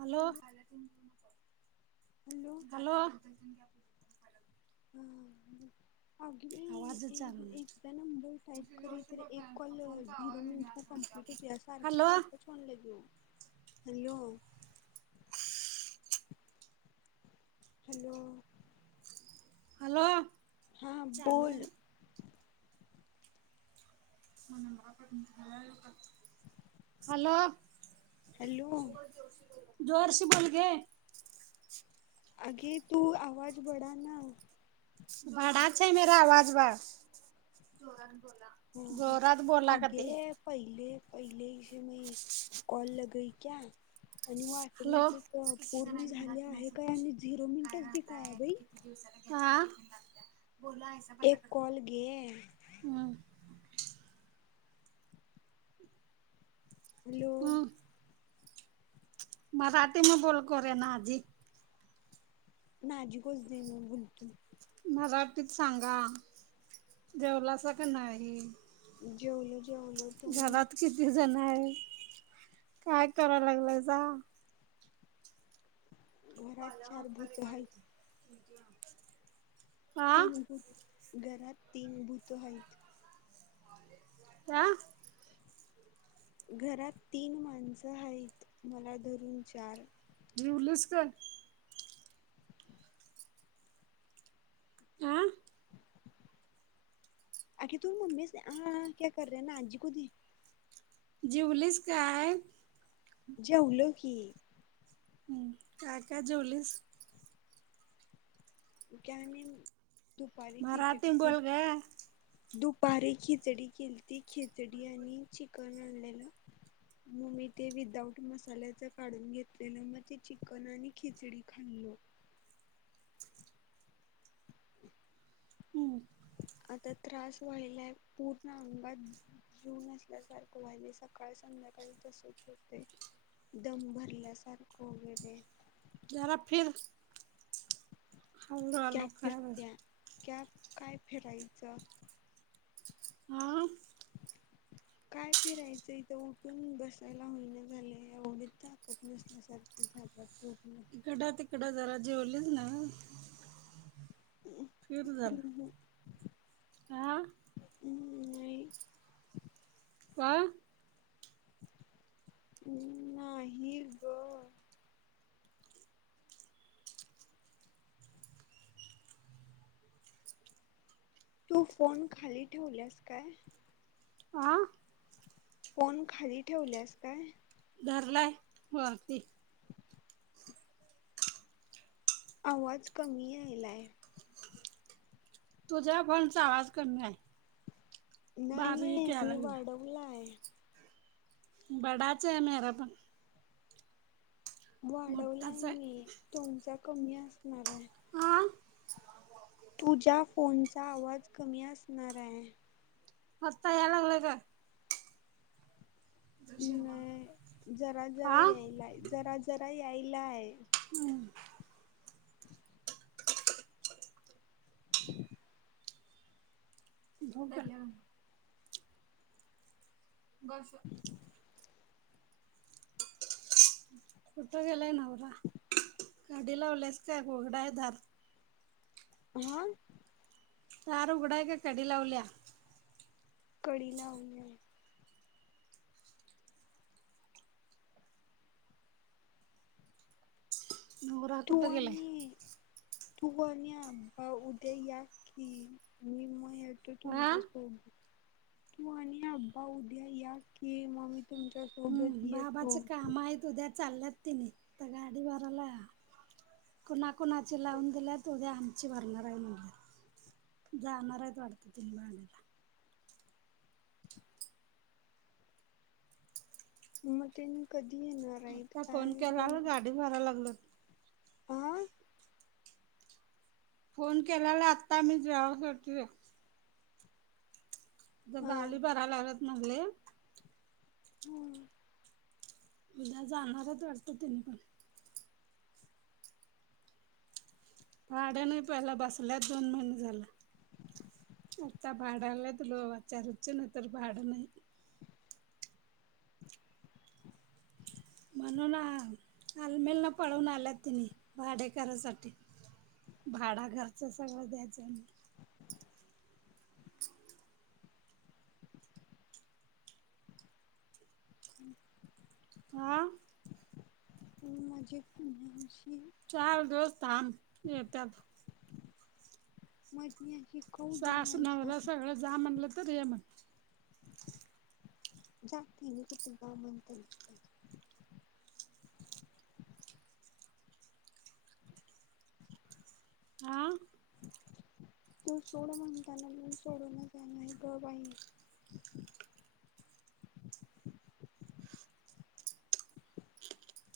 Hello, hello hello. हां आवाजच चालू नाय. टाप करी तर एक कॉल झरो मिनिट कप्लीट हुंतूया सारखी हॅलो [unintelligible] फन ला घेऊ. Hello hello. हॅलो. हा चालू बोल. आहे हॅलो. हॅलो. जोरशे बोल गे. आगे तू आवाज बडा ना. बडाच है मेरा आवाज वा. जोरात बोला. हां हां जोरात बोला का अगे ते. पहिले पहिले इशी मे कॉल लगई क्या? आणि व हॅलो ऑटोमॅटिक पूर्ण झाले आहे काय आणि झिरो काय मिनटच दिखाया राहताय बाई. किती दिवसाला हा बोला ऐसा पता एक कॉल करो गे. हम्म. हॅलो. हम्म मराठी म बोल करोया नाजी. नाजिकोच दे मे बुलतू. मराठीत सांगा, जेवलासा का नाही? जेवलो. जेवलो तुम्ही घरात किती जण हाय? काय कराय लागलायसा? घरात चार भूत हायत. [inaudible] आ तीन भूत घरात तीन भूत हायत. क्या? घरात तीन माणसं हायत मला धरून चार. जीवलस का? आ? आगे तू मम्मी से आ आ क्या कर रहे ना आजी को दे. जिवलीस काय? जेवलो की काय- काय जेवलीस? जञणी [unintelligible] मराठी म बोल ग. दुपारी खिचडी केलती, खिचडी आणि चिकन आणलेल मग मी ते विदाऊट मसाल्याचं काढून घेतलेलं मग ते चिकन आणि खिचडी खाल्लो. आता त्रास व्हायलाय पूर्ण अंगात जीव नसल्यासारखं व्हायलय, सकाळ संध्याकाळी तसच होतय. दम भरल्यासारखं वगैरे जरा फिर हळू कॅ हळू काय फिरत्या कॅ काय फिरायचं? हा ह [unintelligible] काय फिरायचं इथं उठून बसायला होईना झालय एवढी ताकत नसल्यासारखं [unintelligible] तिकड तिकडं जरा जेवलीस न जरा हा नाही वा [inaudible] नाही ग तू फोन खाली ठेवल्यास काय? आ? फोन खाली ठेवल्यास काय? धरलाय वरती [inaudible] आवाज कमी यायलाय. तुझ्या फोनचा आवाज कमी आहे, बारीक याय लागलाय. वलाय [unintelligible] बडाच मरा पण [unintelligible] वाढवलाय मोठाच आहे. मी तुमचा कमी असणार आहे. हा तुझ्या फोनचा आवाज कमी असणार आहे. आता यालागलाय गं नाही जरा जरा हा यायलाय, जरा जरा यायला आहे. हम्म. ह [inaudible] झोप बस कुठं गेलाय नवरा? गाडी लावल्यास का उघड आहे दार हां दार उघडा आहे का कडी लावलीया? कडी लावलीया. नवरा कुठ तू गेला? आणि तू पण या बा उद्या या कि मी म हा ुम तू आणि अबा उद्या या कि म तुमच्या सोबत येतो. त उद्या चालल्यात तिने तर गाडी भरायला कुणाकुणाचे लावून दिल्यात उद्या आमची भरणार आहे म्हणले. जाणारच वाटत त [unintelligible] मग तेन कधी येणार आहेत आता फोन काय केला गाडी भरायला लागल. प फोन केल्याला आत्ता मी तेवहा [unintelligible] आत हा गाली भरायला लागत मगले. हो उ्या जाणारच वाटत तुम्ही. भाड्या नाही पहिला बसल्यात दोन महिने झाले. आता भाड्यालात लो आचारचच ना तर भाड नाही. म्हणून आलमेलना पळवून आल्या तिने भाडे करा साठी. भाडा घरच सगळ द्यायचं आहे म हम्म आा म्हणजे पुन्हाशी चार दिवस थांब येतात. मग शिकऊ सास जनवायच नवरा सगळं जा म्हणलं तर ये म्हण जागतीने कुटुंबामंत्र हा तो सोड म्हणताना म्हण सोडून जाला हे ग बा आहे.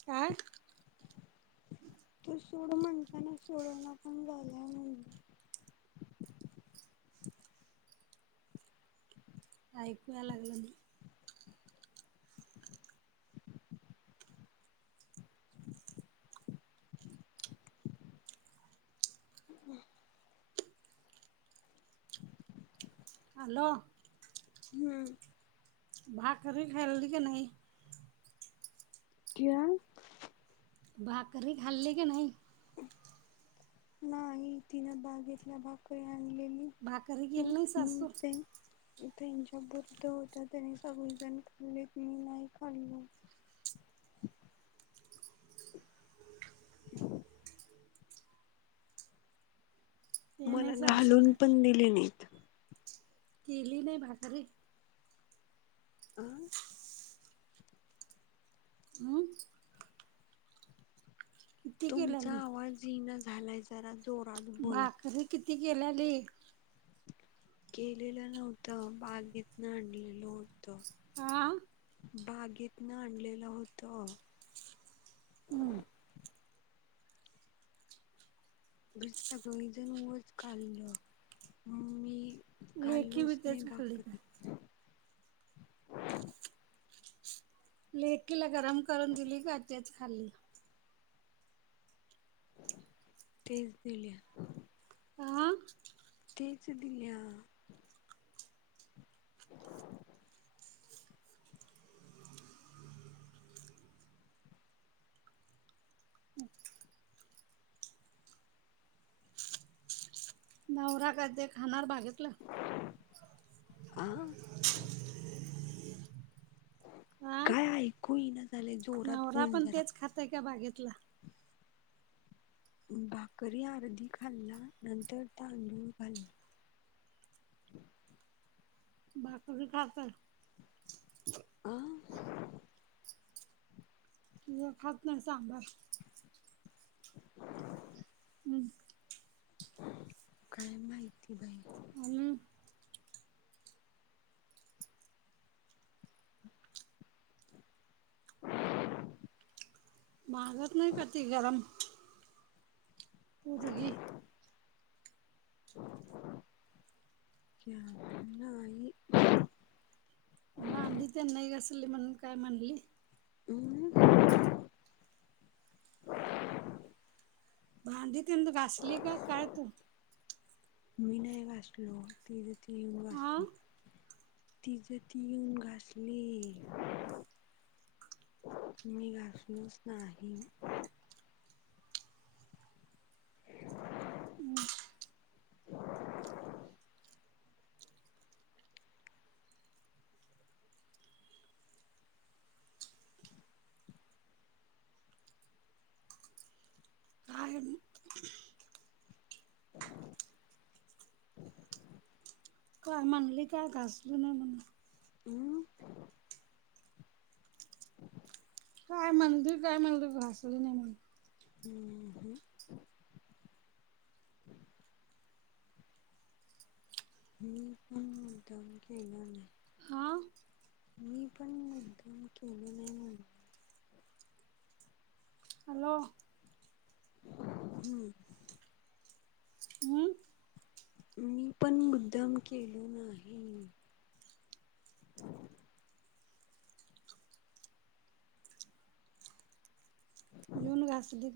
काय? तू सोड म्हणताना सोड नाकाम झाला म्हण राऐकुय लागल नाही हॅलो. हम्म भाकरी खाल्ली का नाही. क्या? भाकरी खाल्ली की नाही. नाही तिन बागेतल्या भाकरी आणलेली. भाकरी केली नाही सासू. इथ यांच्या बुद्ध होत्या त्याने सगळेजण खाल्ले मी नाही खाल्लीं. ते मला नाही सासू घालून भाक पण दिले नाही. केली नाही भाकरी. अ हम्म किती तुमचा केलेली आवाज येईना झालाय जरा जोरात. बोला भाकरी किती केल्याली. केलेल नव्हत बागेतन आणलेल होत. आ बागेतन आणलेल होत. हम्म खर सगळीजण उच खाल्ल मी लेखी बी खाल्लोच नाही तेच खाल्ली का भाकरी. लेकीला गरम करून दिली का काय तेच खाल्ल. तेच दिल्या. हा. तेच दिल्या. नवरा काय ते खाणार बागेतलं. आ. [unintelligible] हा काय ऐकू येईना झालंय जोरात बोल जरा. इथ आहे का बागेतला. भाकरी अर्धी खाल्ल्या. नंतर तांदूळ खाल्ला. भाकरी खात आहे. आ. मी खात नाही सांबार. [unintelligible] हम्म. काय माहिती बाई. हम्म. [unintelligible] मागत नाही का ती गरम. [unintelligible] चहा नाही. भांडी त्यान नाही घासली म्हणून काय म्हणली. [unintelligible] भांडी तेन घासली का काय तू? मी नाही घासलो. तिझ ती येऊन हा घासली. तिझं ती येऊन घासली. मी घासलोच नाही. हम्म. [unintelligible] काय आणि? [unintelligible] काही म्हणली काय घासू नये म्हणून. हम्. काय म्हणली काय म्हणली घासली नाही म्हणून. हम हम. ह [unintelligible] मी पण मुद्दाम केलेलो नाही. हा मी पण मुद्दाम केले नाही म्हणल. हॅलो. हम. हम्म. मी पण मुद्दाम केलो नाही. येऊन घासलीत.